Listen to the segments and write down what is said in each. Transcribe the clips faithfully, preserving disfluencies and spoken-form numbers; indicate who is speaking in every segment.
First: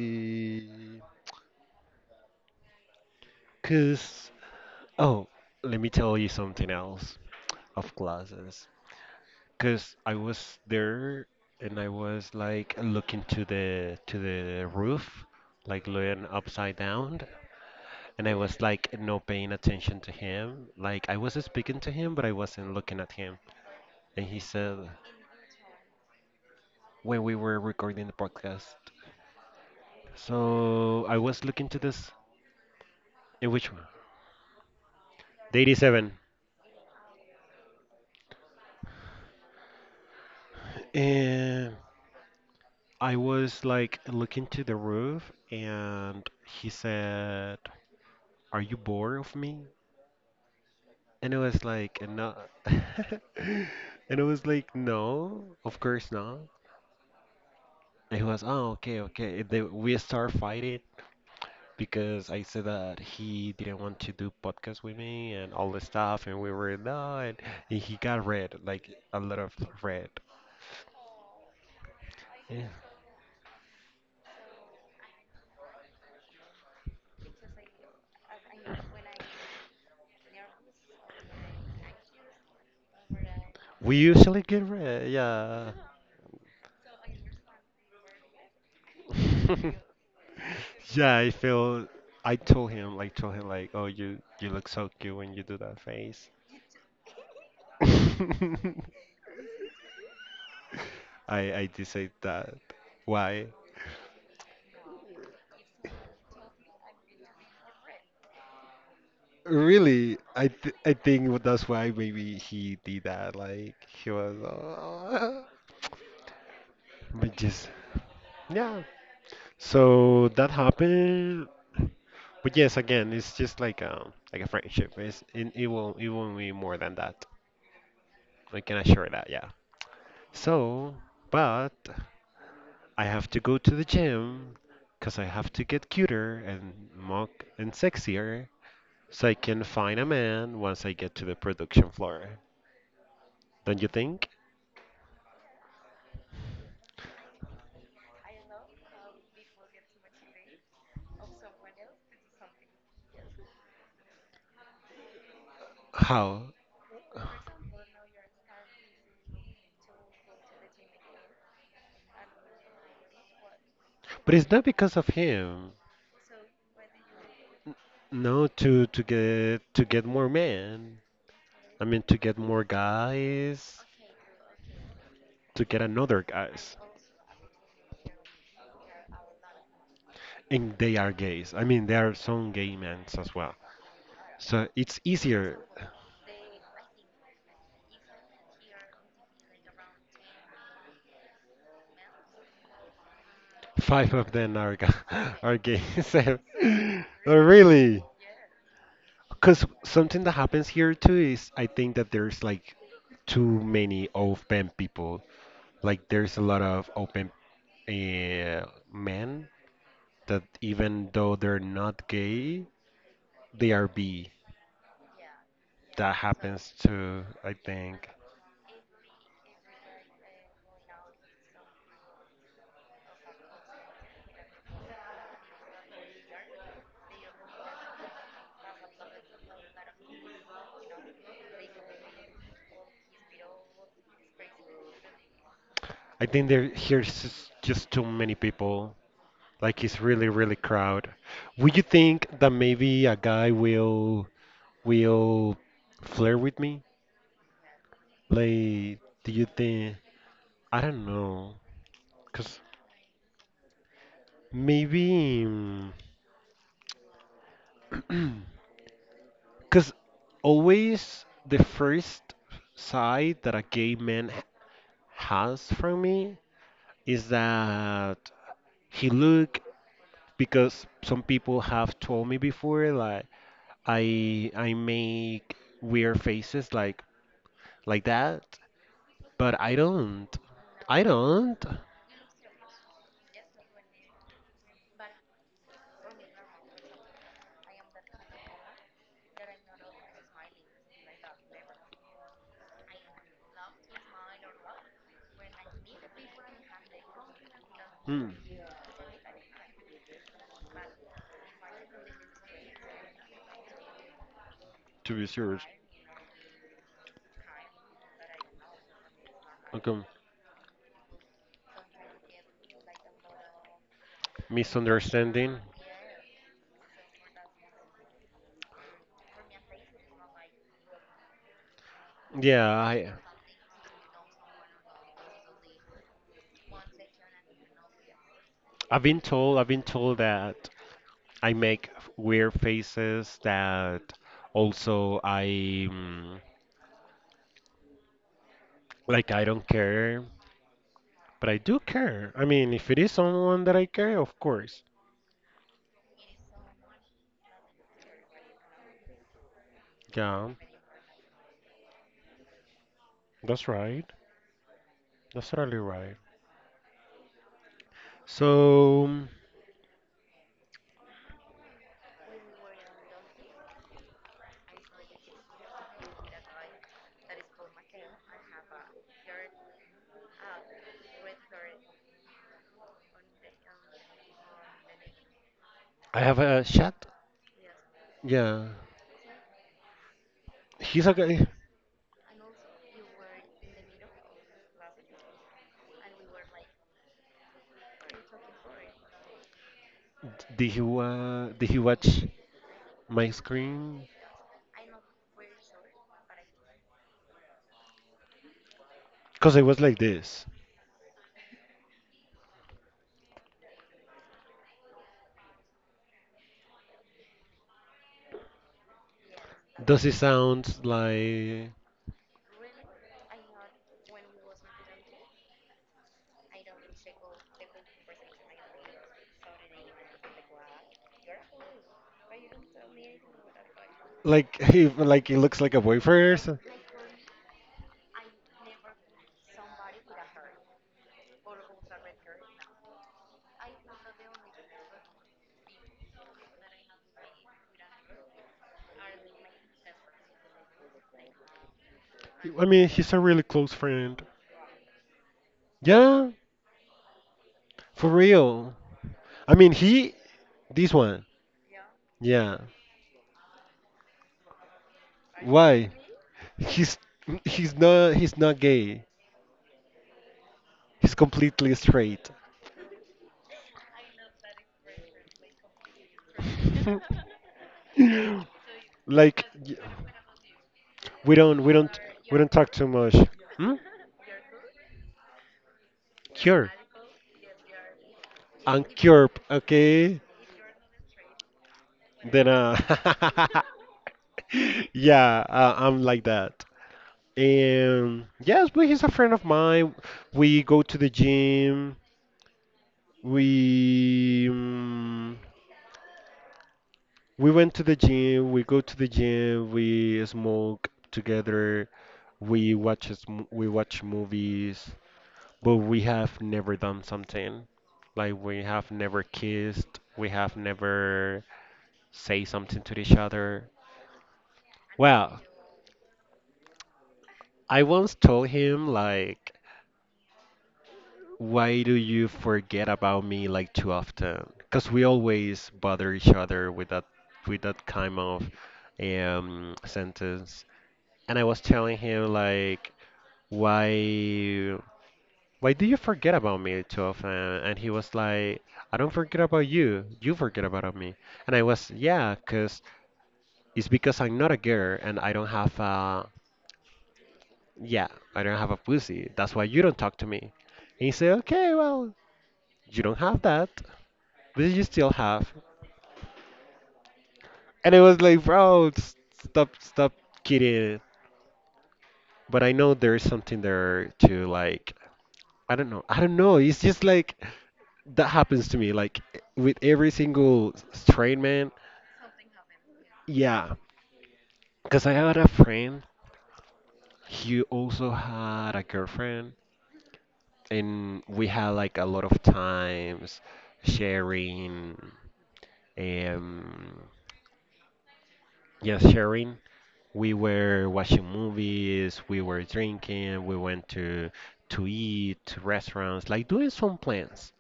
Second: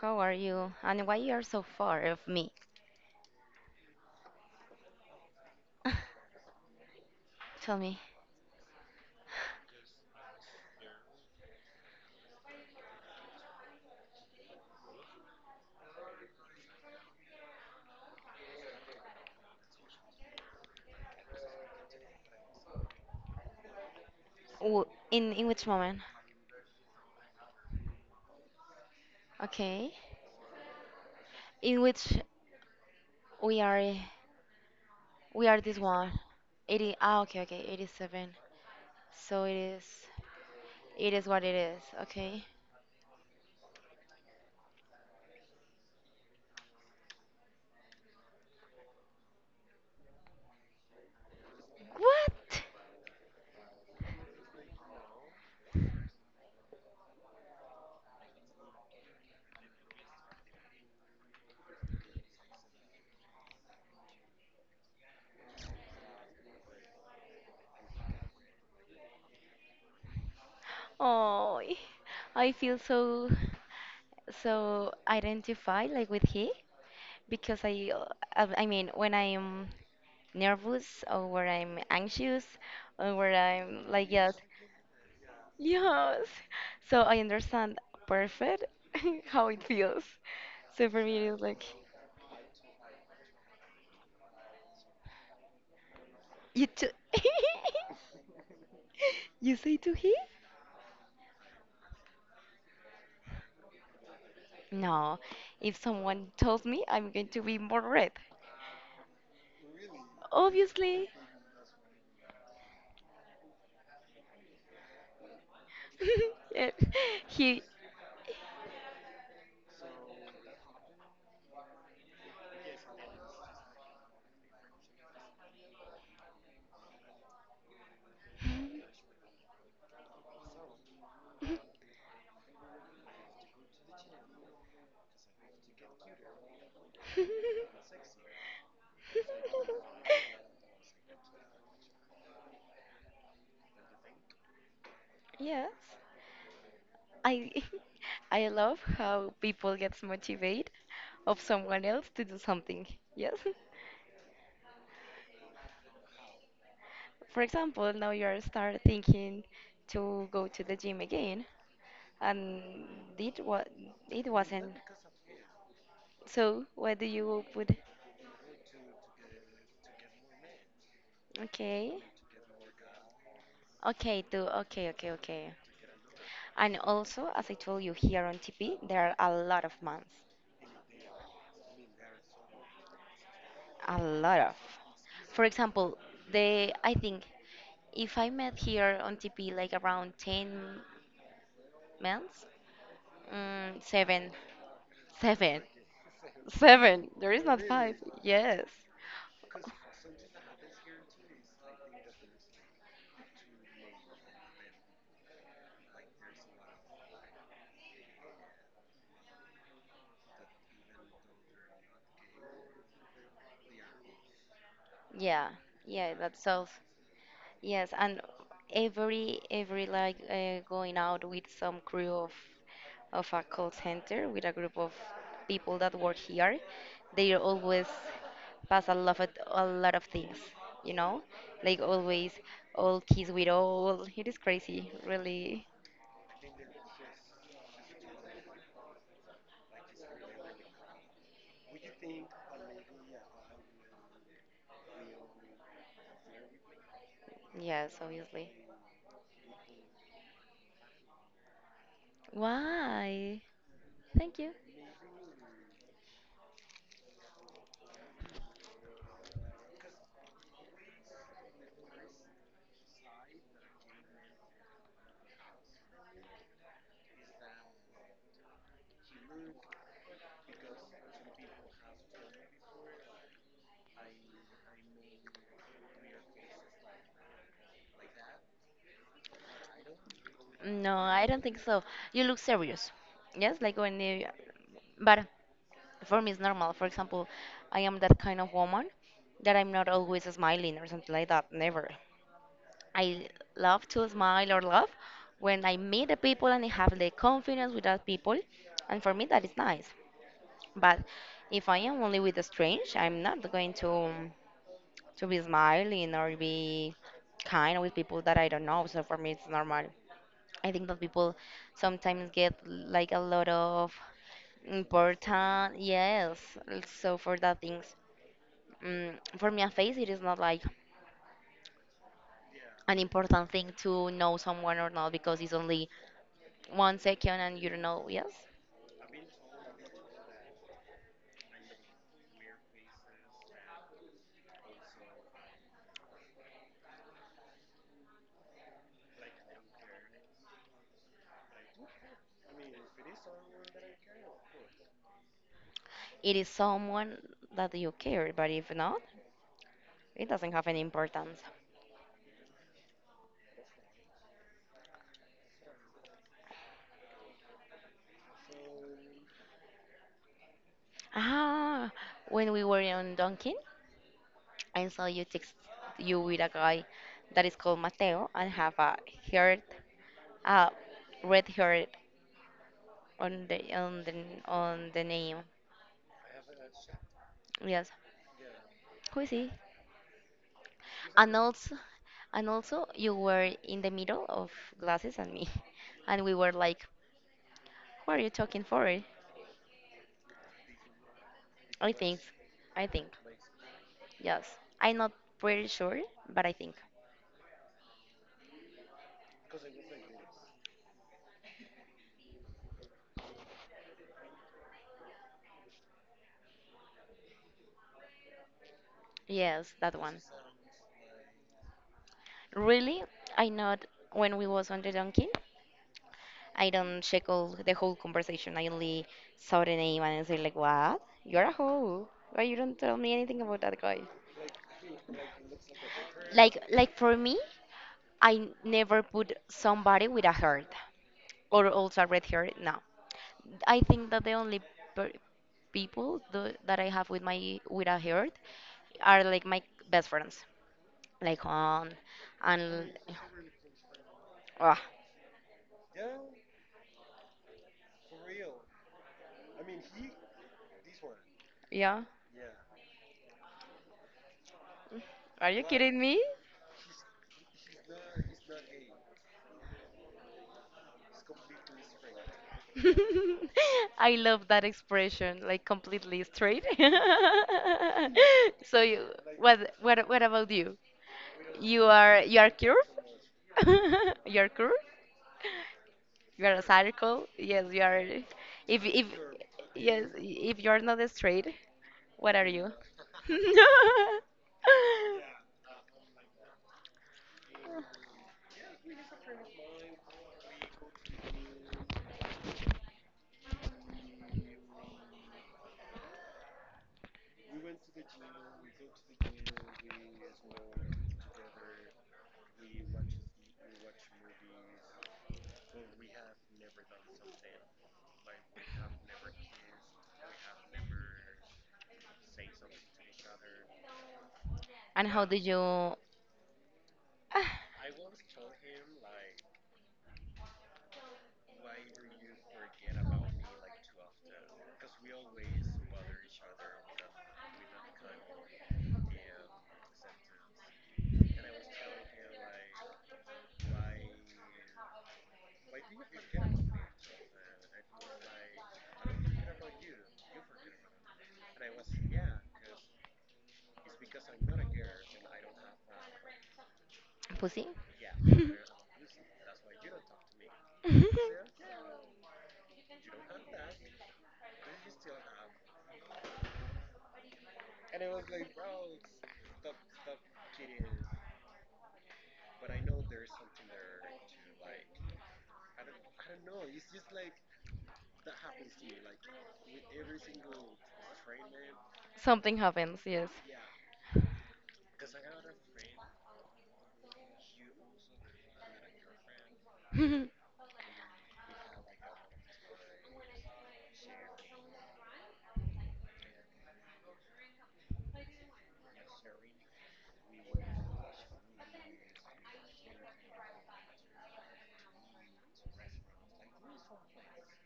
Speaker 1: how are you? And why you are so far of me?
Speaker 2: Cause oh, Let me tell you something else
Speaker 1: Tell
Speaker 2: of
Speaker 1: me,
Speaker 2: classes. Cause I was there and I was like looking to the to the roof, like looking upside down, and I was like not paying attention to him. Like I was speaking to him, but I wasn't looking at him. And he said
Speaker 1: w in in which moment?
Speaker 2: when we were recording the podcast.
Speaker 1: Okay,
Speaker 2: So I was looking to
Speaker 1: in
Speaker 2: this
Speaker 1: which
Speaker 2: in
Speaker 1: we
Speaker 2: which one?
Speaker 1: are we
Speaker 2: The
Speaker 1: are this one.
Speaker 2: eighty-seven.
Speaker 1: eighty. Ah, okay, okay, eighty-seven. So it is. It is what it
Speaker 2: And
Speaker 1: is. Okay.
Speaker 2: I was like looking to the roof and he said, "Are you bored of me?" And it was like, "No."
Speaker 1: What?
Speaker 2: And it was like, "No, of course not." It was, "Oh, okay, okay." They, we start fighting because I said that he didn't want to do podcast with me and all the stuff. And we were, "No." And and he got red, like a lot of red.
Speaker 1: Oh, I
Speaker 2: Yeah.
Speaker 1: feel so so identified like with he because I uh, I I mean when I'm nervous or when I'm anxious or when I'm
Speaker 2: We
Speaker 1: like yes.
Speaker 2: usually get red, yeah.
Speaker 1: Yes. So I understand perfect, how it feels. So for
Speaker 2: Yeah,
Speaker 1: me,
Speaker 2: I
Speaker 1: it is like,
Speaker 2: feel. I told him, like, told him, like, oh, you you look so cute when you do that face.
Speaker 1: you too.
Speaker 2: I
Speaker 1: You say to he?
Speaker 2: I did say that. Why?
Speaker 1: No. If someone tells me, I'm going to be more red.
Speaker 2: Really, I th I
Speaker 1: Obviously.
Speaker 2: think that's why maybe he did that. Like he was, uh,
Speaker 1: Yeah.
Speaker 2: but
Speaker 1: He.
Speaker 2: just yeah. So that happened. But yes, again, it's just like um like a friendship. It's it, it won't, it won't be more than that. I can assure that. Yeah. So, but. I have to go to the gym because I have to get cuter and more and sexier so I can find a man once I get to the production floor. Don't you think?
Speaker 1: Yes. I I love how people gets motivated of someone else to do something. Yes.
Speaker 2: How?
Speaker 1: For example, now you are start thinking to go to the gym again, and it what it
Speaker 2: But it's not
Speaker 1: wasn't.
Speaker 2: because of him.
Speaker 1: So what do you put?
Speaker 2: No, to to get to get more men. I
Speaker 1: Okay.
Speaker 2: mean, to get more guys,
Speaker 1: Okay, do okay, okay, okay.
Speaker 2: to get another
Speaker 1: And
Speaker 2: guys.
Speaker 1: also, as I told you here on T P, there are a lot of months.
Speaker 2: And they are gays. I mean, there are some gay men as well.
Speaker 1: A lot of.
Speaker 2: So it's
Speaker 1: For
Speaker 2: easier.
Speaker 1: example, the I think if I met here on T P like around ten months, mm,
Speaker 2: Five
Speaker 1: seven,
Speaker 2: of them are ga- are
Speaker 1: seven.
Speaker 2: gay. So,
Speaker 1: Seven. There
Speaker 2: oh,
Speaker 1: is not really? Five.
Speaker 2: really,
Speaker 1: Yes.
Speaker 2: because something that happens here too is I think that there's like too many open people. Like there's a lot of open uh, men that even though they're not gay, they are B.
Speaker 1: Yeah, yeah,
Speaker 2: That
Speaker 1: that's so.
Speaker 2: happens too. I
Speaker 1: Yes,
Speaker 2: think.
Speaker 1: and every every like uh, going out with some crew of of a call center with a group of people that work here, they always pass a lot of a lot of things, you know, like always all kiss with all. It is crazy, really.
Speaker 2: I think there here's just just too many people. Like it's really really crowd. Would you think that maybe a guy will? Will flirt with me?
Speaker 1: Yes, obviously.
Speaker 2: Like, do you think? I don't know, cause
Speaker 1: Why? Thank you.
Speaker 2: maybe, because always the first side that a gay man h- has from me is that he look because some people have told me before like I I make weird faces like like that, but I don't.
Speaker 1: No,
Speaker 2: I
Speaker 1: I don't think
Speaker 2: don't.
Speaker 1: so. You look serious. Yes, like when you, but for me it's normal. For example, I am that kind of woman that I'm not always smiling or something like that. Never. I love to smile or laugh when I meet the people and I have the confidence with that
Speaker 2: Hmm.
Speaker 1: people, and for me that is nice. But if I am only with a strange, I'm not going to
Speaker 2: To
Speaker 1: to
Speaker 2: be
Speaker 1: be
Speaker 2: serious.
Speaker 1: smiling or be kind with people that I don't know. So for me it's normal.
Speaker 2: Okay.
Speaker 1: I think that people sometimes get like a lot of
Speaker 2: Misunderstanding.
Speaker 1: important, yes. So for that things, mm, for me a face it is not like
Speaker 2: Yeah,
Speaker 1: an
Speaker 2: I
Speaker 1: important thing to know someone or not because it's only one second and you don't know. Yes,
Speaker 2: I've been told, I've been told that I make weird faces that also I mm, like I don't care, but I do care. I mean, if it is someone that I care, of course.
Speaker 1: it is someone that you care, but if not, it doesn't
Speaker 2: Yeah,
Speaker 1: have any importance.
Speaker 2: that's right. That's totally right. So mm,
Speaker 1: Ah, when we were in Dunkin', I saw you text you with a guy that is called Mateo and have a heart, a red hair on the on the on the name.
Speaker 2: I have a chat.
Speaker 1: Yes,
Speaker 2: Yeah,
Speaker 1: who is he?
Speaker 2: he's a
Speaker 1: And
Speaker 2: guy.
Speaker 1: also, and also, you were in the middle of glasses and me, and we were like, "What are you talking for?"
Speaker 2: Did he wa did he
Speaker 1: I
Speaker 2: watch
Speaker 1: think, I think,
Speaker 2: my screen?
Speaker 1: yes. I'm not pretty sure, but I think
Speaker 2: Because I was like this.
Speaker 1: yes, that
Speaker 2: Does it
Speaker 1: one.
Speaker 2: sound like?
Speaker 1: Really, I not when we was on the donkey. I don't check all the whole conversation. I only saw the name and I say like, "What? You're a hoe? Why you don't tell me anything about that guy?"
Speaker 2: Like he, like he looks like a boyfriend. Or
Speaker 1: Like
Speaker 2: some-
Speaker 1: like for me, I never put somebody with a heart or also a red hair. No, I think that the only per people tho- that I have with my with a heart are like my best friends, like Han
Speaker 2: I
Speaker 1: and
Speaker 2: mean, he's a really close friend.
Speaker 1: ah
Speaker 2: Yeah, for real. I mean, he this one.
Speaker 1: yeah.
Speaker 2: Yeah.
Speaker 1: Are you
Speaker 2: Why?
Speaker 1: kidding me?
Speaker 2: He's, he's not he's not gay. He's completely straight.
Speaker 1: I love that expression, like completely straight. So you,
Speaker 2: Like
Speaker 1: what
Speaker 2: y-
Speaker 1: what what about you?
Speaker 2: we don't, we
Speaker 1: You
Speaker 2: don't
Speaker 1: are you
Speaker 2: we
Speaker 1: are
Speaker 2: don't talk
Speaker 1: cured?
Speaker 2: too much. Hmm?
Speaker 1: You're cool. You're a
Speaker 2: Cure.
Speaker 1: circle? Yes, you are. If if
Speaker 2: Uncurb.
Speaker 1: yes,
Speaker 2: Okay.
Speaker 1: if you're not straight, what are
Speaker 2: Then
Speaker 1: you?
Speaker 2: uh. Yeah, uh, I'm like that. And yes, but he's a friend of mine. We go to the gym. We um, we went to the gym. We go to the gym. We smoke together. We watch s- m- we watch movies. But we have never done something, like we have never kissed. We have never say something to each other.
Speaker 1: And how did
Speaker 2: Well,
Speaker 1: you ah,
Speaker 2: I once told him like. Why do you forget about me like too often? Because we always bother each other with that, with that kind of um, sentence. And I was telling him like, why why do you forget about me too often? And he was like, "I don't forget about you. You forget about me." And I was, yeah, because it's because I'm not a girl and I don't have a
Speaker 1: pussy?
Speaker 2: yeah, I don't have a pussy. That's why you don't talk to me. And he said, okay, well, you don't have that. This you still have. And I was like, bro, s- stop, stop kidding. But I know there's something there to like, I don't know. I don't know. It's just like that happens to me, like with every single straight man.
Speaker 1: Something happens. Yes.
Speaker 2: Yeah, because I had a friend. He also had a girlfriend,
Speaker 1: Mm,
Speaker 2: and we had like a lot of times sharing, um, yeah, sharing. We were watching movies, we were drinking, we went to to eat, to restaurants, like doing some plans.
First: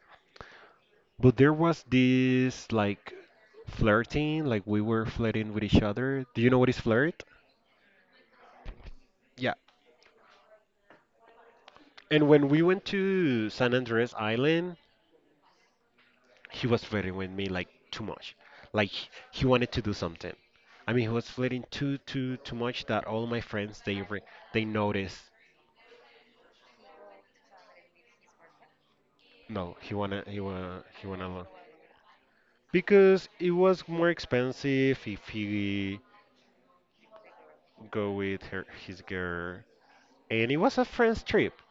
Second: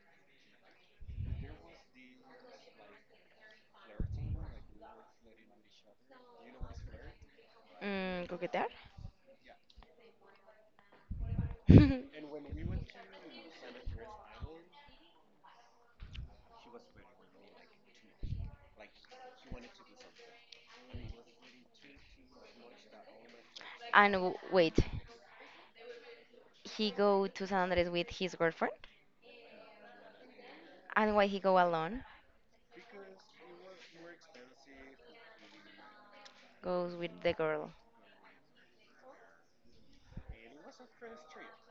Speaker 2: But there was this like flirting, like we were flirting with each other. Do you know what is flirt?
Speaker 1: coquetear.
Speaker 2: Yeah. And when we went to San Andres Island, he was flirting with me like too much. Like he he wanted to do something. I mean, he was flirting too too too much that all my friends they
Speaker 1: And
Speaker 2: re-
Speaker 1: w-
Speaker 2: they
Speaker 1: wait,
Speaker 2: noticed.
Speaker 1: he go to San Andres with his girlfriend,
Speaker 2: No, he wanna, he wanna he
Speaker 1: and why he
Speaker 2: wanna.
Speaker 1: go alone?
Speaker 2: Because it was more expensive if he
Speaker 1: Goes with the girl.
Speaker 2: go with her his girl, and it was a friend's trip.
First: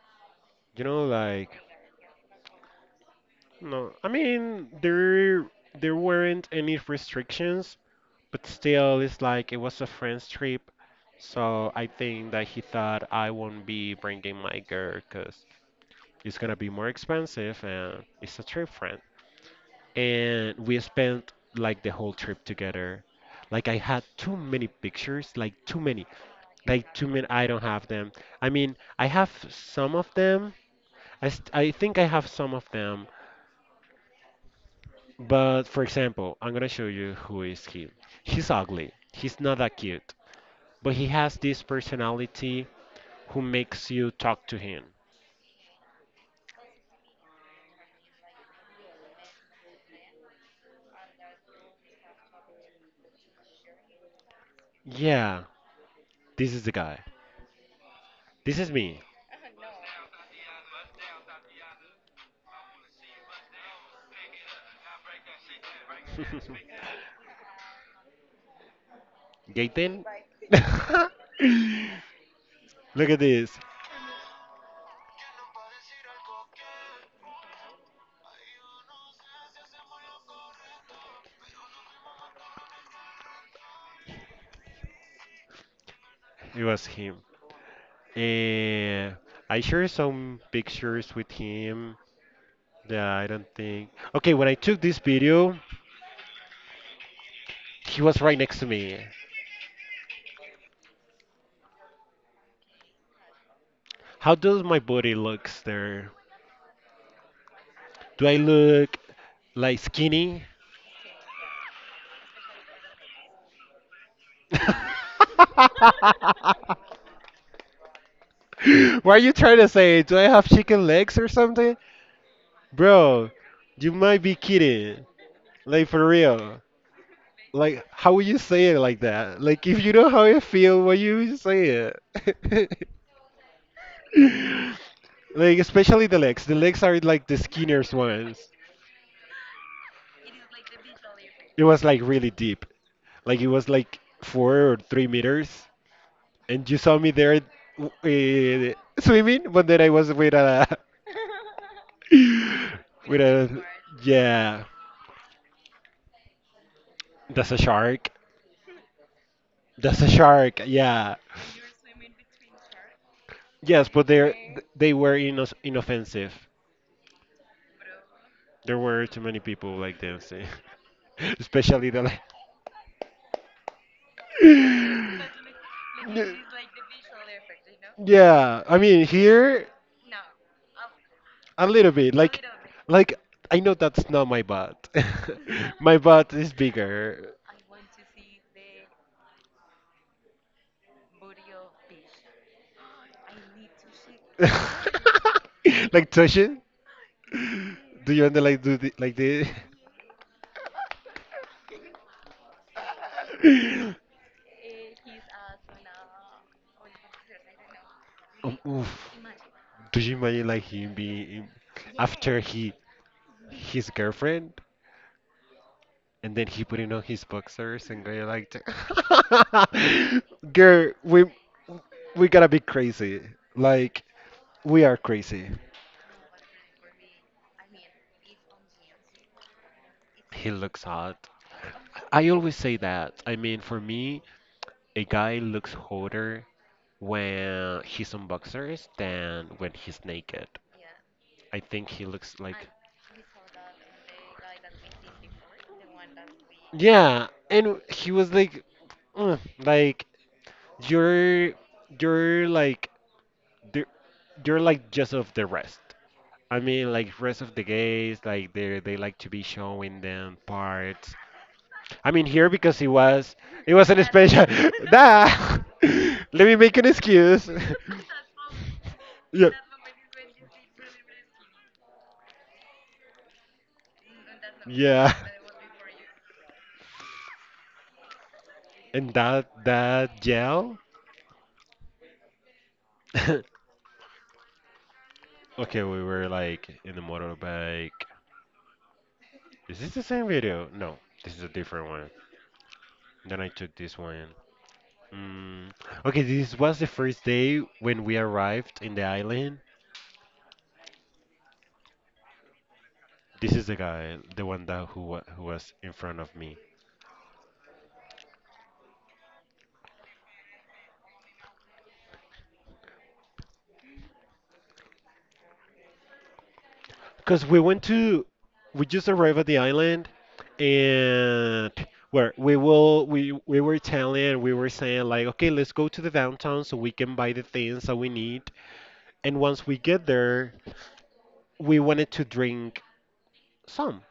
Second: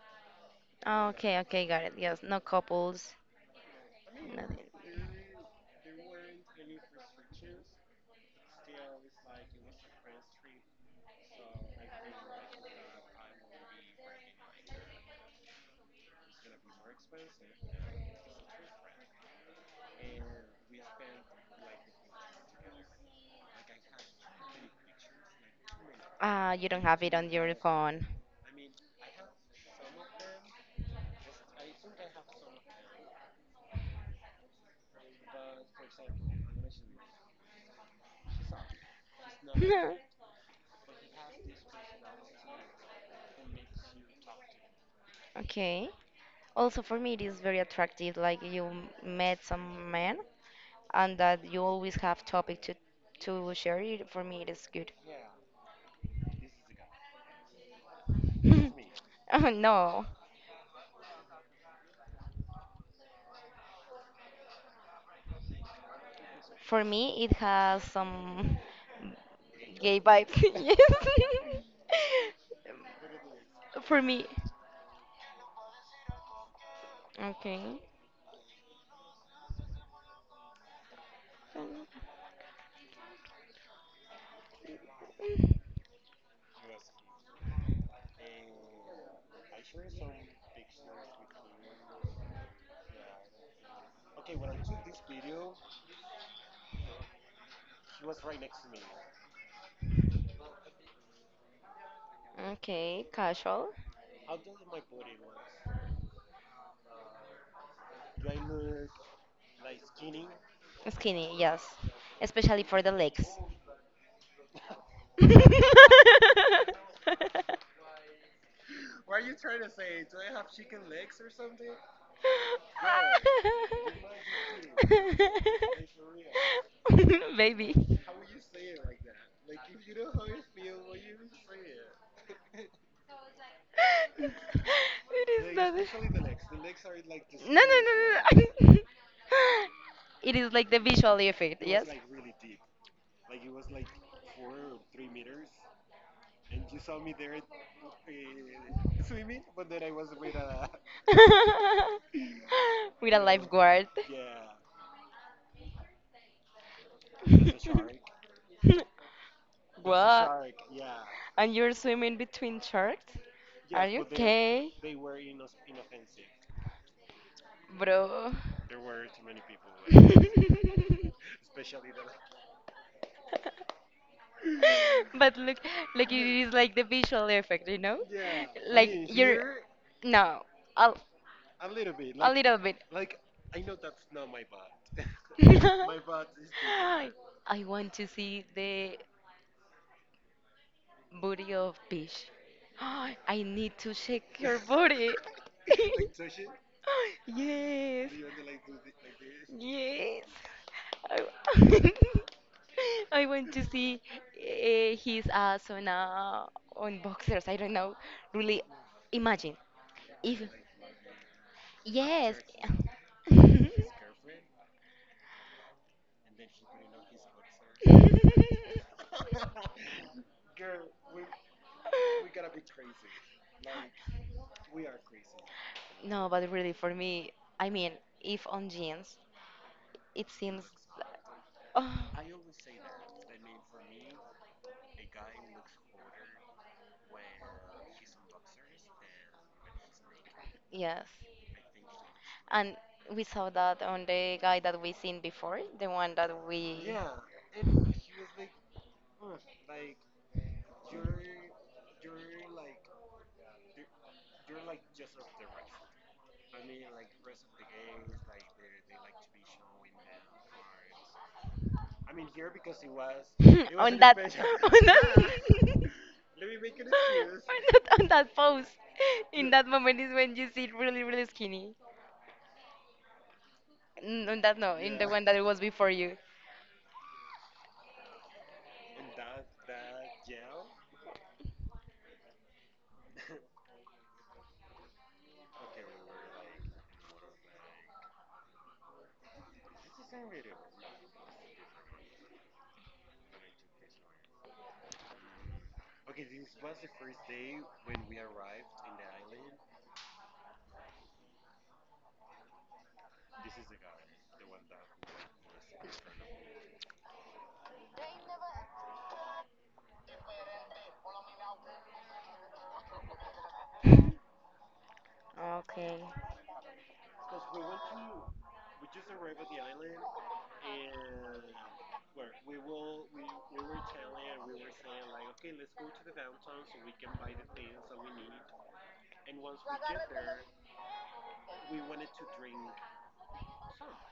Speaker 2: You know,
Speaker 1: Ah, okay,
Speaker 2: like
Speaker 1: okay, got it. Yes, no couples.
Speaker 2: no, I
Speaker 1: Nothing.
Speaker 2: mean, there there weren't any restrictions, but still, it's like it was a friend's trip. So I think that he thought I won't be bringing my girl because it's gonna be more expensive and it's a trip friend. And we spent like the whole trip together. Like I had too many pictures, like too many.
Speaker 1: Ah, you don't
Speaker 2: Like
Speaker 1: have
Speaker 2: two
Speaker 1: it
Speaker 2: min,
Speaker 1: on
Speaker 2: I
Speaker 1: your
Speaker 2: don't have
Speaker 1: phone.
Speaker 2: them. I mean, I have some of them. I, st I think I have some of them. But for example, I'm gonna show you who is he. He's ugly. He's not that cute. But he has this personality who makes you talk to him.
Speaker 1: Okay. Also, for me, it is very attractive. Like you m- met some man, and that you always have topic to to share. It for me, it is good.
Speaker 2: Yeah, this is the guy. This is me.
Speaker 1: Oh, no, for me, it has some gay
Speaker 2: Gaten?
Speaker 1: vibes. Yes.
Speaker 2: Look at this.
Speaker 1: For me. Okay. Mm,
Speaker 2: It was him. And I shared some pictures with him that I don't think. Okay, when I took this video, he was right next to me.
Speaker 1: okay, casual.
Speaker 2: How does my body looks there? Do I look like skinny?
Speaker 1: Skinny, yes. Especially for the legs.
Speaker 2: What are you trying to say? Do I have chicken legs or something? Bro, you might be kidding. Like for real.
Speaker 1: Baby.
Speaker 2: Like how would you say it like that? Like if you know how you feel, why you say it?
Speaker 1: It is
Speaker 2: Like especially the
Speaker 1: not.
Speaker 2: legs. The legs are
Speaker 1: No,
Speaker 2: like the
Speaker 1: no, no,
Speaker 2: skinniest ones.
Speaker 1: no, no. It is like the visual effect,
Speaker 2: It was
Speaker 1: yes?
Speaker 2: like really deep. Like it was like four or three meters, and you saw me there uh, swimming, but then I was with a
Speaker 1: With a
Speaker 2: with a
Speaker 1: lifeguard.
Speaker 2: yeah. That's a shark. That's a
Speaker 1: What?
Speaker 2: shark. Yeah.
Speaker 1: And you're swimming between sharks? Are
Speaker 2: Yes,
Speaker 1: you
Speaker 2: but they
Speaker 1: okay,
Speaker 2: they were inno inoffensive.
Speaker 1: bro?
Speaker 2: There were too many people like them, see. Especially the. le-
Speaker 1: But look, like it is like the visual effect, you know?
Speaker 2: Yeah, I
Speaker 1: Like
Speaker 2: mean
Speaker 1: you're
Speaker 2: here
Speaker 1: no, a,
Speaker 2: a
Speaker 1: a
Speaker 2: little
Speaker 1: little
Speaker 2: bit, like,
Speaker 1: bit.
Speaker 2: like I know that's not my butt. My butt is
Speaker 1: Different.
Speaker 2: bigger.
Speaker 1: I want to see the booty of Peach. I need to check your booty.
Speaker 2: Like touching?
Speaker 1: Like, yes.
Speaker 2: Do you want to like do the, like this?
Speaker 1: Understand? Yes. I I went to see uh, his ass on uh, on boxers. I don't know.
Speaker 2: Um,
Speaker 1: Really,
Speaker 2: oof.
Speaker 1: imagine
Speaker 2: Do you
Speaker 1: if
Speaker 2: imagine like him being
Speaker 1: yes.
Speaker 2: after he his girlfriend and then he putting on his boxers and going like, that? Girl, we we gotta be crazy. Like we are crazy.
Speaker 1: No, but really, for me, I mean, if on jeans, it
Speaker 2: He
Speaker 1: seems,
Speaker 2: looks hot.
Speaker 1: oh,
Speaker 2: I always say that. I mean, for me, a guy looks hotter when he's on boxers than when he's naked.
Speaker 1: yes.
Speaker 2: I think he looks like.
Speaker 1: And we saw that on the guy that we seen before, the one that we.
Speaker 2: Yeah, and he was like, "Ugh," like you're, you're like, the- you're like just of the rest. I mean, like rest of the gays, like they they like to be showing them parts, I mean here because it was,
Speaker 1: It
Speaker 2: it was
Speaker 1: was on
Speaker 2: an
Speaker 1: that on
Speaker 2: special. Nah,
Speaker 1: that
Speaker 2: let me make an
Speaker 1: on
Speaker 2: excuse.
Speaker 1: that on that pose in
Speaker 2: Yeah.
Speaker 1: that moment is when you see really really skinny. N- on that, no, in the
Speaker 2: Yeah.
Speaker 1: one that was before you.
Speaker 2: And that that gel. Okay, we were like in the motorbike. Is this the same video? No, this is a different one. Then I took this one. Mm. Okay, this was the first day when we arrived in the island. This is the guy, the one that who wa- who was in front of me.
Speaker 1: Okay.
Speaker 2: Because we went to, we just arrived at the island, and where we will, we we were telling, we were saying like, okay, let's go to the downtown so we can buy the things that we need. And once we get there, we wanted to drink some,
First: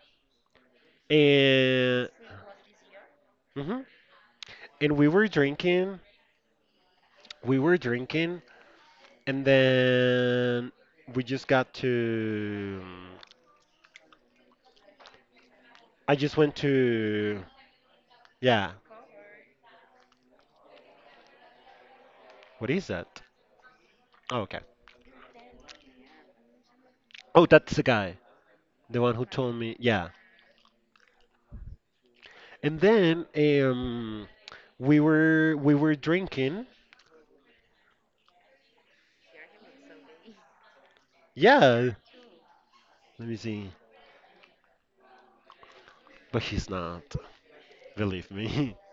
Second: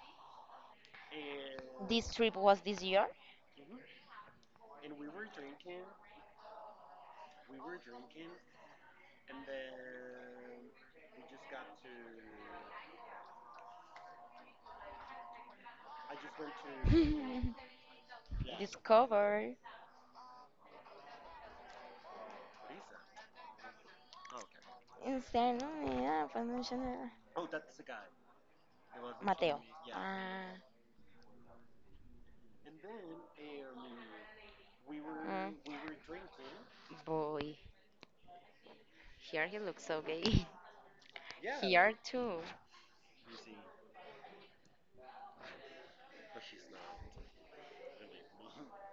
Speaker 2: and
Speaker 1: This trip was this year?
Speaker 2: mhm. And we were drinking, we were drinking, and then we just got to, I just went
Speaker 1: I
Speaker 2: to, yeah,
Speaker 1: discover
Speaker 2: what is that? Oh, okay.
Speaker 1: instead, no, yeah, but no,
Speaker 2: Oh, that's the guy. The one who told
Speaker 1: Mateo.
Speaker 2: me, yeah.
Speaker 1: Ah.
Speaker 2: And then um, we
Speaker 1: Mm.
Speaker 2: were, we were drinking.
Speaker 1: Boy, here he looks so gay, here
Speaker 2: Yeah,
Speaker 1: too.
Speaker 2: let me see. But he's not, believe me.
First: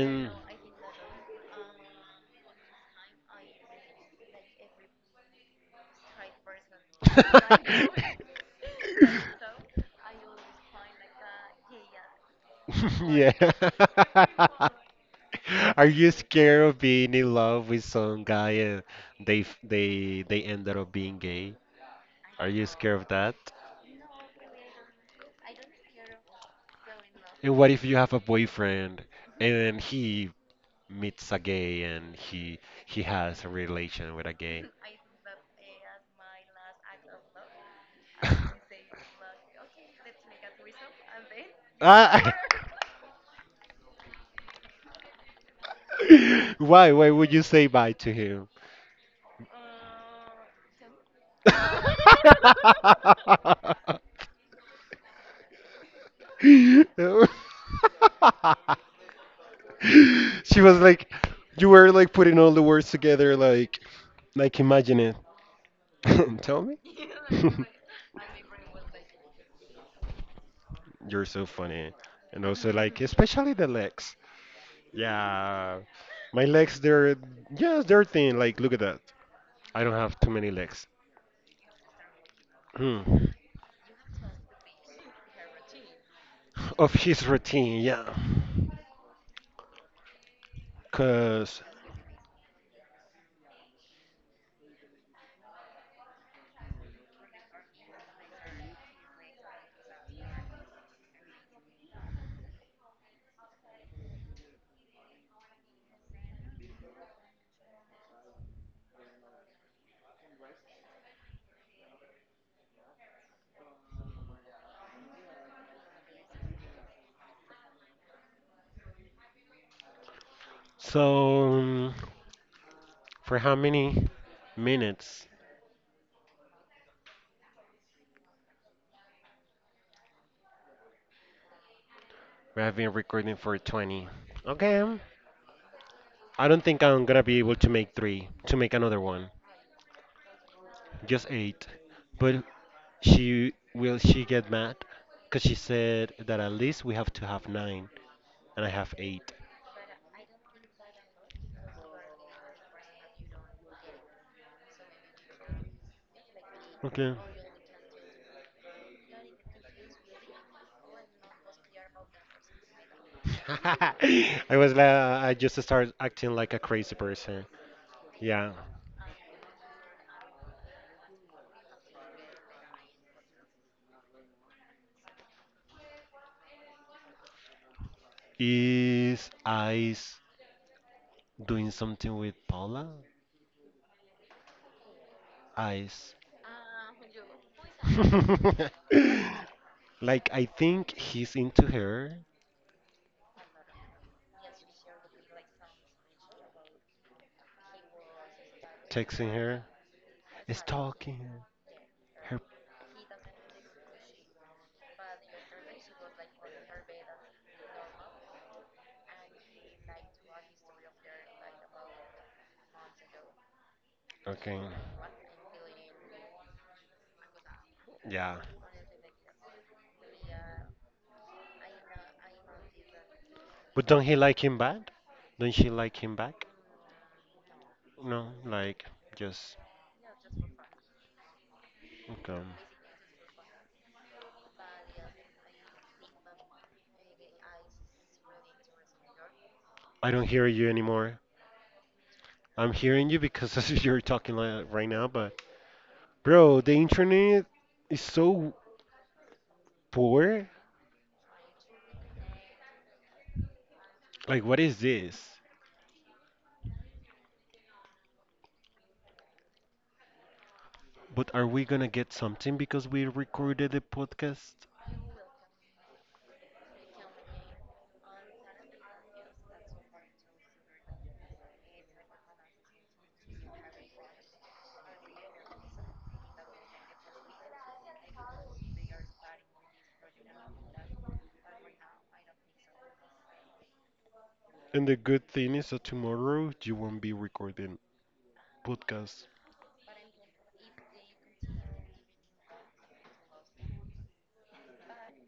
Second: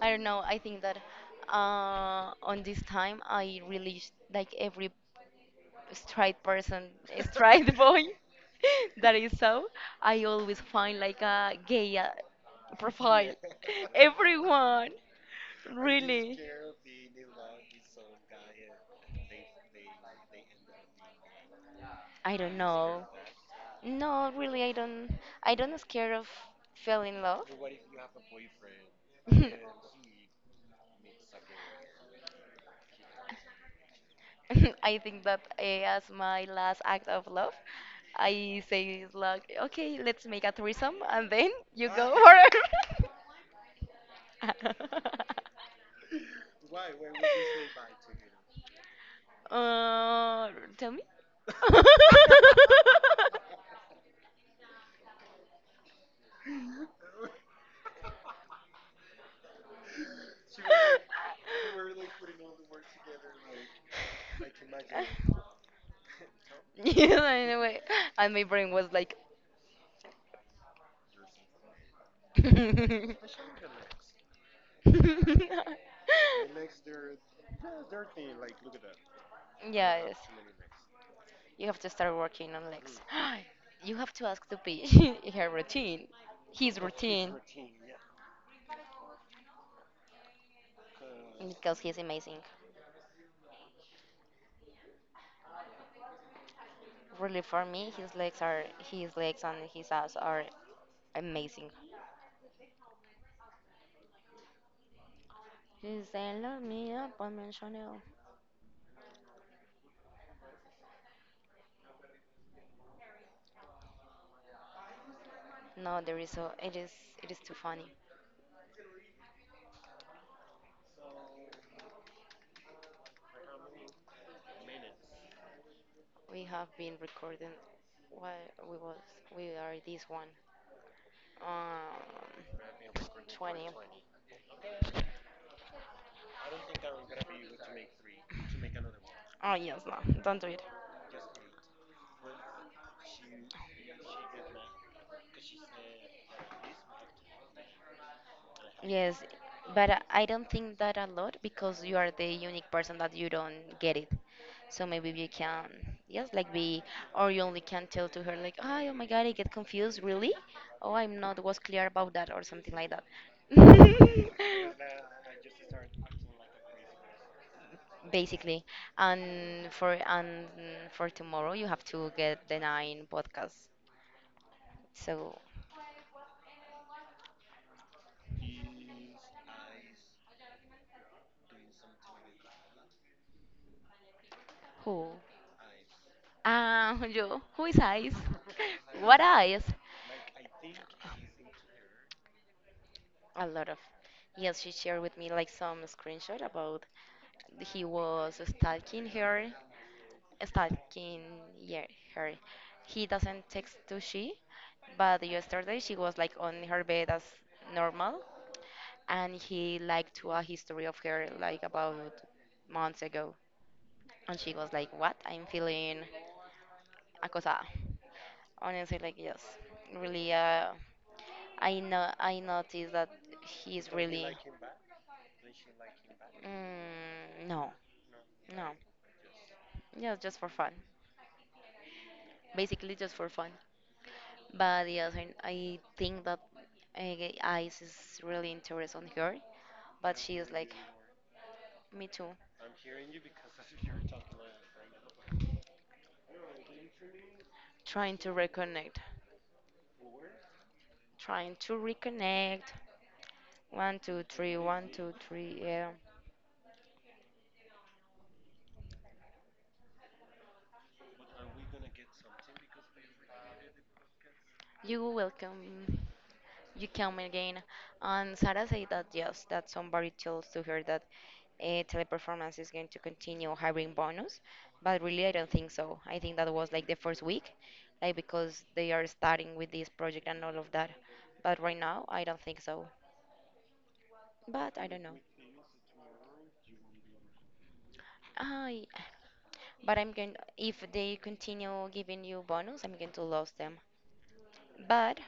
Speaker 1: I don't know. I think that uh, on this time, I really sh- like every straight person, straight boy, that is so. I always find like a gay uh,
Speaker 2: yeah.
Speaker 1: profile. Everyone,
Speaker 2: Are you
Speaker 1: really.
Speaker 2: scared of being in love with some guy and they f- they they ended up being gay?
Speaker 1: I
Speaker 2: Are
Speaker 1: don't
Speaker 2: you scared
Speaker 1: know.
Speaker 2: of that?
Speaker 1: No, really, I don't. I don't scared of fell in love.
Speaker 2: And what if you have a boyfriend and then he meets a gay and he he has a relation with a gay?
Speaker 1: I think that eh, as my last act of love, I say like, okay, let's make a threesome, and then you go
Speaker 2: Ah,
Speaker 1: for it.
Speaker 2: why? Why would you say bye to him?
Speaker 1: uh, Tell me.
Speaker 2: she was like, you were like putting all the words together, like, like imagine it. Tell me.
Speaker 1: Yeah, anyway, and my brain was like.
Speaker 2: You're so funny. And also like especially the legs. Yeah. My legs they're yes, they're thin. Like look at that. I don't
Speaker 1: Yes.
Speaker 2: have too many legs.
Speaker 1: You have to start working on Lex.
Speaker 2: Hmm.
Speaker 1: You have to ask to be her routine, his
Speaker 2: Of his
Speaker 1: routine,
Speaker 2: routine, yeah. Cause
Speaker 1: because he's amazing. Really, for me, his legs are his legs and his ass are amazing. He's said, "Love me up, I'm in Chanel." No, there is a. It is. It is too funny.
Speaker 2: so um, for how many minutes
Speaker 1: We have been recording. What we was. We are this one.
Speaker 2: we have been
Speaker 1: Um,
Speaker 2: recording for
Speaker 1: Twenty.
Speaker 2: twenty? Okay. I don't think I'm gonna be able to make three to make another one.
Speaker 1: Oh yes, no, don't do it.
Speaker 2: Just eight. But she will she get mad? Cause she said that at least we have to have nine, and I have
Speaker 1: Yes,
Speaker 2: eight.
Speaker 1: but I I don't think that a lot because you are the unique person that you don't get it. So maybe you can, yes, like be,
Speaker 2: Okay.
Speaker 1: or you only can tell to her like, "Ah, oh my God, I get confused, really? Oh, I'm not was clear about that or something like that."
Speaker 2: I was like, I just started acting like a crazy person. Yeah.
Speaker 1: Basically, and for and for tomorrow you have to get the nine podcasts. So
Speaker 2: Is Ice doing something with Paula?
Speaker 1: who?
Speaker 2: Ice.
Speaker 1: Ah, yo. Who is eyes? What eyes?
Speaker 2: Like I think he's into her.
Speaker 1: A lot of. Yes, she shared with me like some screenshot about he was stalking
Speaker 2: Texting
Speaker 1: her,
Speaker 2: her. It's
Speaker 1: stalking,
Speaker 2: talking.
Speaker 1: yeah, her.
Speaker 2: Her.
Speaker 1: He doesn't text to she, but yesterday she was like on her bed as normal, and he liked to a history of her like about months ago, and she
Speaker 2: Okay.
Speaker 1: was like, "What? I'm feeling acosada."
Speaker 2: Yeah.
Speaker 1: Honestly, like yes, really. Uh, I know I noticed that
Speaker 2: But
Speaker 1: he's
Speaker 2: don't he
Speaker 1: really.
Speaker 2: like him bad? Don't she like him back?
Speaker 1: Mm, no,
Speaker 2: No.
Speaker 1: no.
Speaker 2: Like just.
Speaker 1: Yeah, just for fun.
Speaker 2: Okay.
Speaker 1: Basically, just for fun. But yes, I, I think that uh, Ice is really interested on her.
Speaker 2: I
Speaker 1: But
Speaker 2: don't
Speaker 1: she
Speaker 2: hear
Speaker 1: is
Speaker 2: you
Speaker 1: like,
Speaker 2: anymore.
Speaker 1: me too.
Speaker 2: I'm hearing you because you're talking like right now. But bro, the internet is
Speaker 1: Trying to
Speaker 2: so
Speaker 1: reconnect.
Speaker 2: poor.
Speaker 1: Trying to reconnect. One, two,
Speaker 2: Like,
Speaker 1: three,
Speaker 2: what is
Speaker 1: one, two,
Speaker 2: this?
Speaker 1: three, yeah.
Speaker 2: But are we gonna get something because we recorded the podcast?
Speaker 1: You welcome. You come again. And Sarah said that yes, that somebody tells to her that uh, teleperformance is going to continue hiring bonus, but really I don't think so. I think that was like the first week, like because they are starting with this project and all of that. But right now I don't think so. But I
Speaker 2: And the
Speaker 1: don't know.
Speaker 2: good thing is that tomorrow you won't be recording
Speaker 1: I,
Speaker 2: podcast.
Speaker 1: but I'm going. If they continue giving you bonus, I'm going to lose them. But.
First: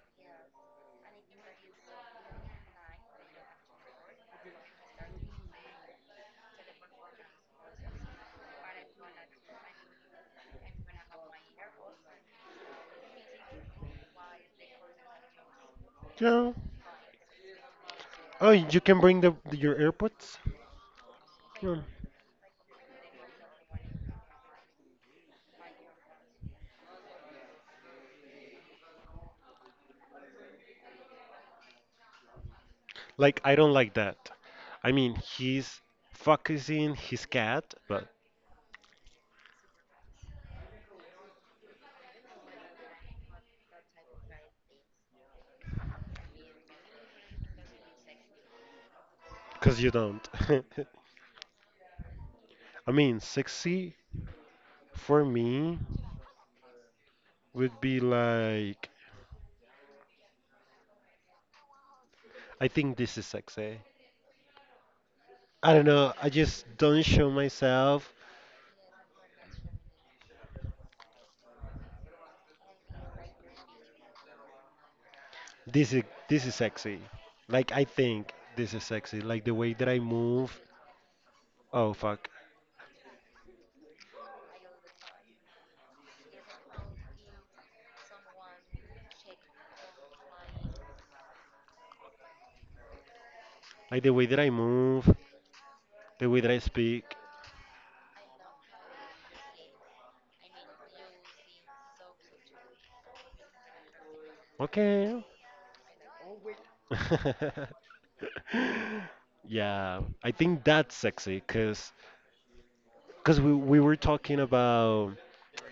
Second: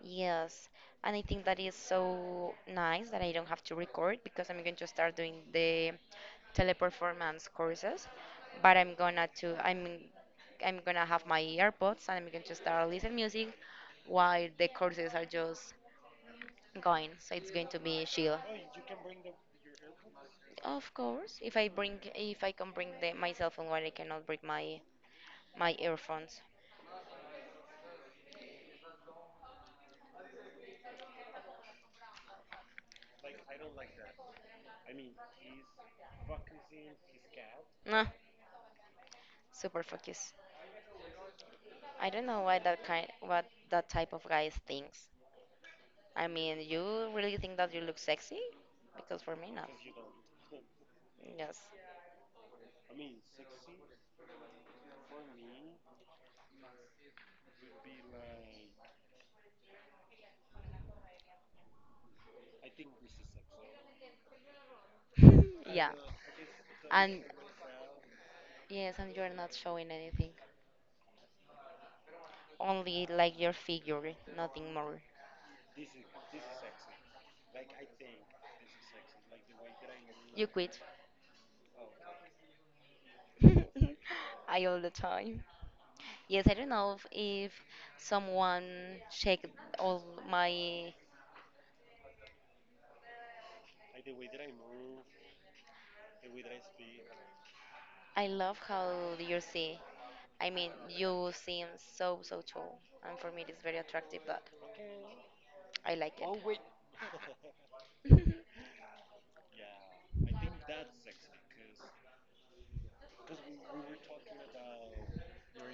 Speaker 1: Yes, and I think that is so nice that I don't have to record because I'm going to start doing the teleperformance courses, but I'm gonna to I'm I'm gonna have my earbuds and I'm going to start listening music while the courses are just
Speaker 2: Yeah.
Speaker 1: going. So it's going to be chill.
Speaker 2: Oh, you can bring the your AirPods?
Speaker 1: Of course, if I
Speaker 2: Hmm.
Speaker 1: bring if I can bring the my cell phone while I cannot bring my my earphones.
Speaker 2: Like I don't like that. I mean, he's focusing his cat,
Speaker 1: Nah,
Speaker 2: but
Speaker 1: super focus. I don't know why that kind what that type of guys thinks. I mean, you really think that you look sexy? Because for me, not.
Speaker 2: cause you don't.
Speaker 1: Yes.
Speaker 2: I mean, sexy for me would be like I think this is sexy. I don't
Speaker 1: Yeah.
Speaker 2: know. I just don't
Speaker 1: And
Speaker 2: show myself.
Speaker 1: yes, and you're not showing anything. Only like your figure, nothing more.
Speaker 2: This is this is sexy. Like I think this is sexy. Like the way that I
Speaker 1: You
Speaker 2: move.
Speaker 1: quit.
Speaker 2: Oh fuck.
Speaker 1: I all the time. Yes, I don't know if, if someone checked all my.
Speaker 2: Like the way that I move, the way that I speak.
Speaker 1: I love how you see. I mean, you seem so so tall, and for me it is very attractive. That.
Speaker 2: Okay.
Speaker 1: I like it. Oh wait, your
Speaker 2: Yeah, I think that's sexy because because we we were talking about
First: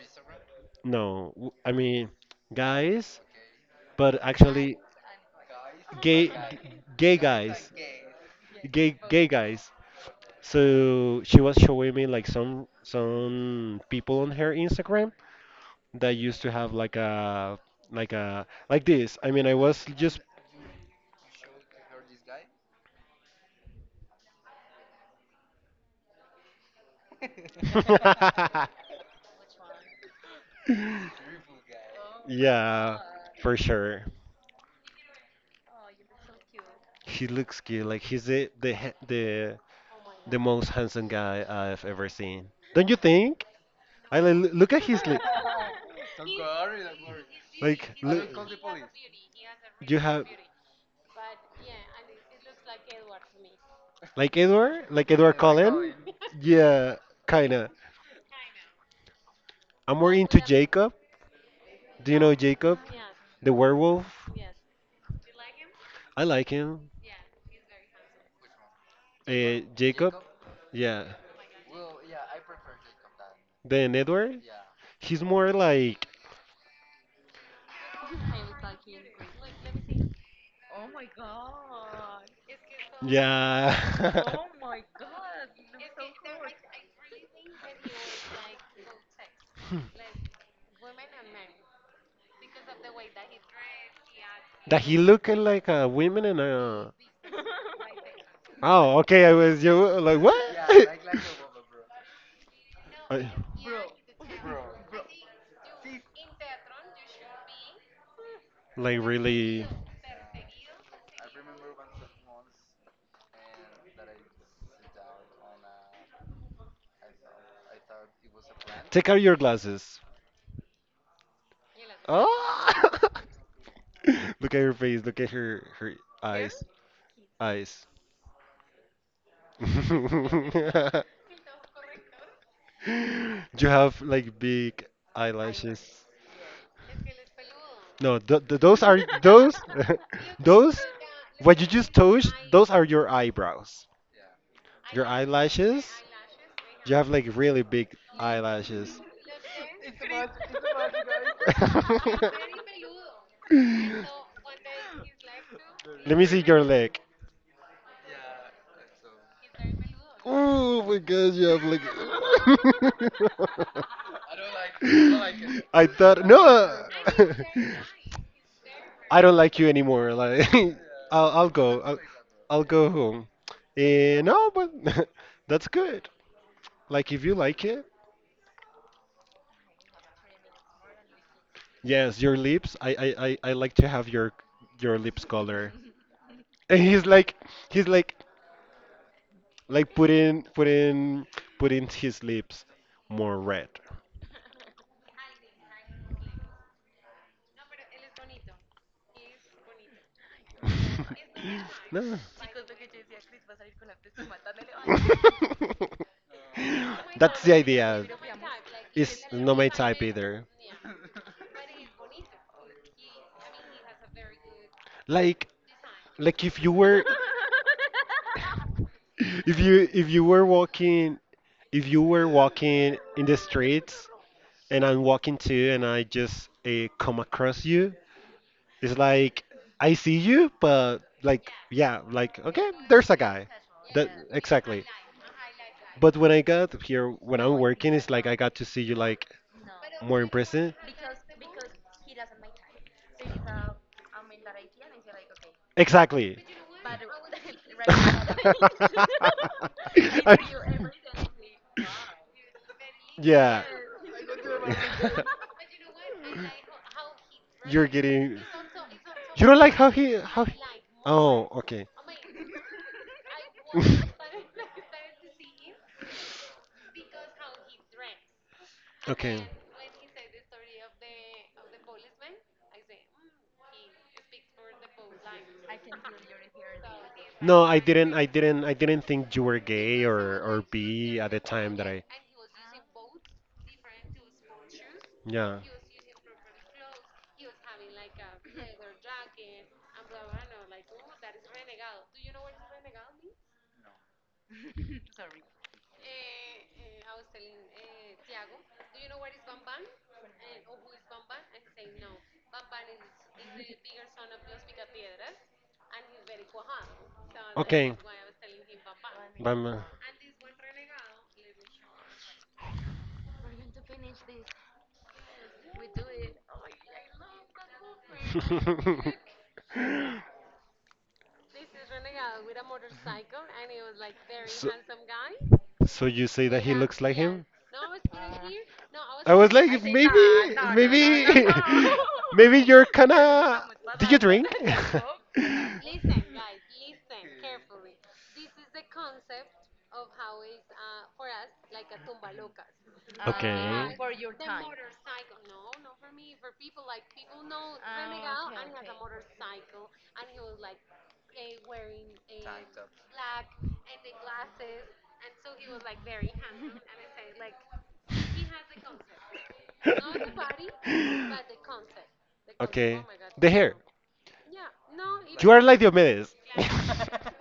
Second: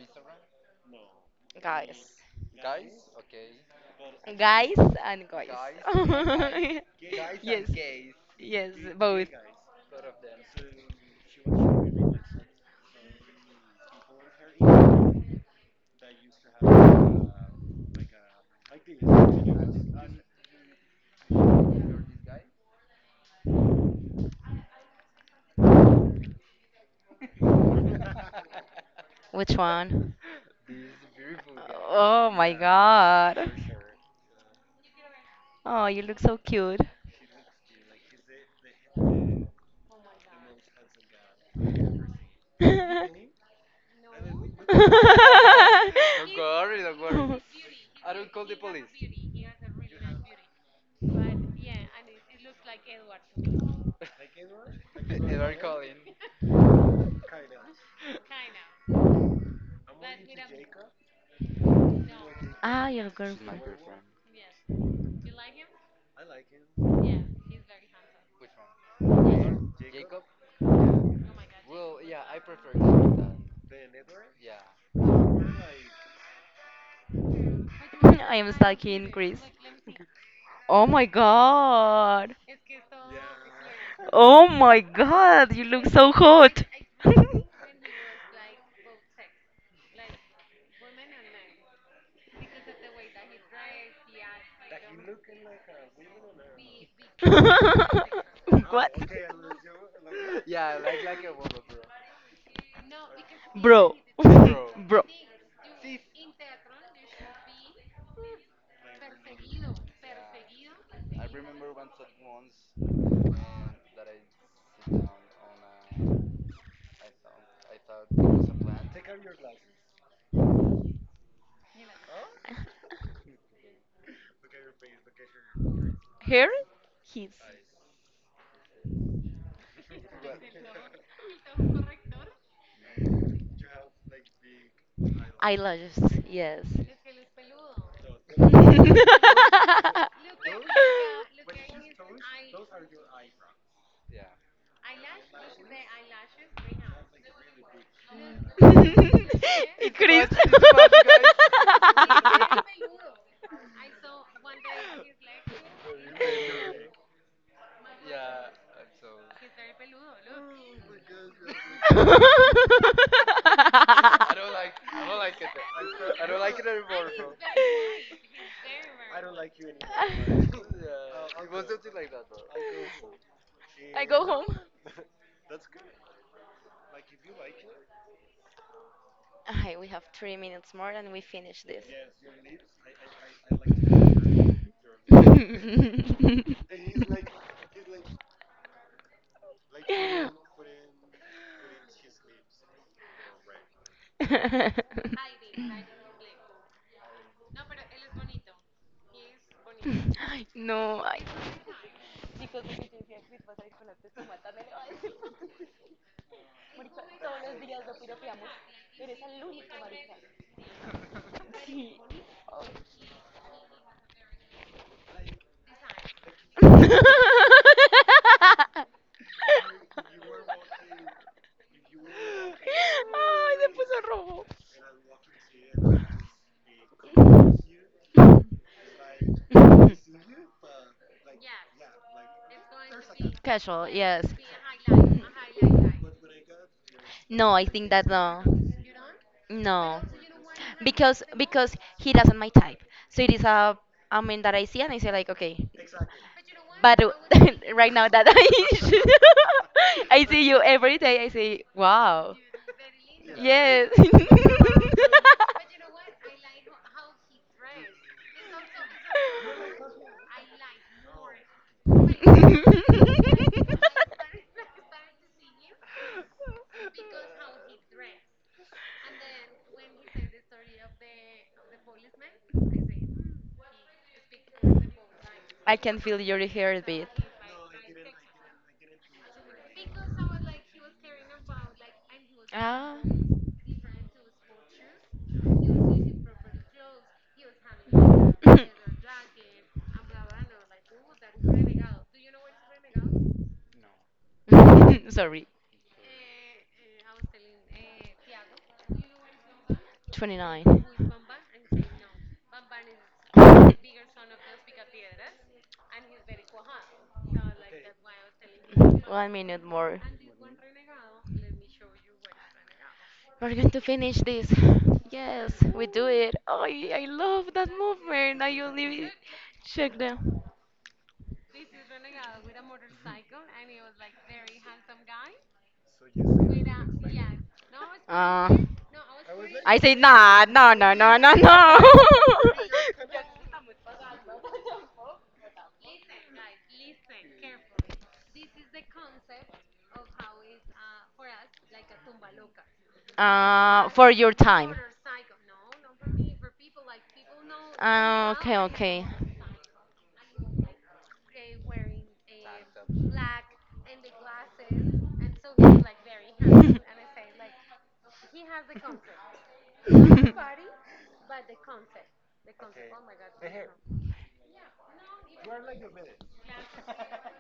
Speaker 1: Instagram?
Speaker 2: no, w- I
Speaker 1: Guys.
Speaker 2: mean guys, but
Speaker 1: Okay. Guys
Speaker 2: actually
Speaker 1: and guys. Guys and
Speaker 2: gay
Speaker 1: guys.
Speaker 2: gay
Speaker 1: Yes.
Speaker 2: guys,
Speaker 1: And gays. Yes,
Speaker 2: gay gay
Speaker 1: both.
Speaker 2: guys.
Speaker 1: Both of them.
Speaker 2: So she was showing me like some some people on her Instagram that used to have like a like a like this. I mean, I was just
Speaker 1: You're this guy? Which one? This beautiful guy. Oh my
Speaker 2: yeah,
Speaker 1: god.
Speaker 2: for sure.
Speaker 1: Oh, you look so cute.
Speaker 2: He looks cute. Like he's the the ha- the the most handsome guy I've ever seen. Don't you
Speaker 1: Don't,
Speaker 2: think? I li- look at his li- like look. You have like Edward, like Edward Cullen. Yeah, kinda. I'm more into Jacob. Do you know Jacob,
Speaker 1: ah, your she's my
Speaker 2: the
Speaker 1: girlfriend.
Speaker 2: werewolf? I like him.
Speaker 1: Which one?
Speaker 2: Uh, Jacob. Yeah.
Speaker 1: Well, yeah, I prefer doing
Speaker 2: Then Edward.
Speaker 1: that.
Speaker 2: He's more like
Speaker 1: Yeah. I am oh my god! Oh
Speaker 2: yeah.
Speaker 1: my god! You
Speaker 2: That he looking like a woman and a oh, okay. I was you like what?
Speaker 1: yeah, I like like a woman,
Speaker 2: I-
Speaker 1: bro,
Speaker 2: like really.
Speaker 1: remember once once um, that I sit down on a I thought I thought it was a plant.
Speaker 2: Take out your glasses. Oh! Look at her face. Look at her her
Speaker 1: Hair?
Speaker 2: eyes.
Speaker 1: His
Speaker 2: Eyes. You have like big eyelashes.
Speaker 1: eyelashes, yes.
Speaker 2: No, th th those are those those what you just touched. Those are your eyebrows. Your eyelashes. You have like really big
Speaker 1: Y Chris.
Speaker 2: let me see your leg. Oh my gosh, you have like. I thought no. I don't like you anymore. Like I'll I'll go. I'll, I'll go home.
Speaker 1: I
Speaker 2: Eh,
Speaker 1: go home.
Speaker 2: no, but that's good. Like if you like it,
Speaker 1: Ay, we have three minutes more and we finish this.
Speaker 2: yes, your lips. I I I, I like to have your your lips color. And he's like he's like like put in put in put in his lips more red.
Speaker 1: No, I.
Speaker 2: No. That's the idea. It's not my type either. Like like if you were if you if you were walking if you were
Speaker 1: Ay,
Speaker 2: walking in the
Speaker 1: se puso
Speaker 2: streets
Speaker 1: rojo.
Speaker 2: and I'm walking too and I just uh, come across you. It's like I see you, but like yeah, like okay, there's a guy.
Speaker 1: Casual,
Speaker 2: That
Speaker 1: yes.
Speaker 2: exactly. But when I got here, when
Speaker 1: No,
Speaker 2: I'm
Speaker 1: I think
Speaker 2: working,
Speaker 1: that
Speaker 2: it's like I
Speaker 1: no.
Speaker 2: got to see you like
Speaker 1: No,
Speaker 2: more in person.
Speaker 1: because because he doesn't my type. So it is a a man that I see and I say like, okay,
Speaker 2: Exactly.
Speaker 1: but uh, right now that I I
Speaker 2: I-
Speaker 1: see you every day, I say, wow.
Speaker 2: yeah.
Speaker 1: Yes.
Speaker 2: You're getting. You don't like how he how. He, oh, okay. Okay.
Speaker 1: Can feel your heartbeat.
Speaker 2: No, I didn't. I didn't. I didn't think you were gay or or bi at the time that I.
Speaker 1: Ah.
Speaker 2: Yeah.
Speaker 1: Sorry, twenty-nine.
Speaker 2: Okay.
Speaker 1: One minute
Speaker 2: Bye.
Speaker 1: more. We're going to finish this. Yes, we do it. Oh, I love that movement. I only check them.
Speaker 2: So, so you say that he looks like him?
Speaker 1: Uh,
Speaker 2: No, I was I was like, I
Speaker 1: I
Speaker 2: if say,
Speaker 1: say nah, no,
Speaker 2: nah,
Speaker 1: no, no,
Speaker 2: maybe, nah, no, no, no,
Speaker 1: no,
Speaker 2: no, maybe,
Speaker 1: no.
Speaker 2: no. Maybe you're kind of. Did you drink?
Speaker 1: Uh,
Speaker 2: Okay.
Speaker 1: for your time. Ah, okay, okay.
Speaker 2: Okay. Oh the no. Hair. Yeah, no, you are like Diomedes. Like no.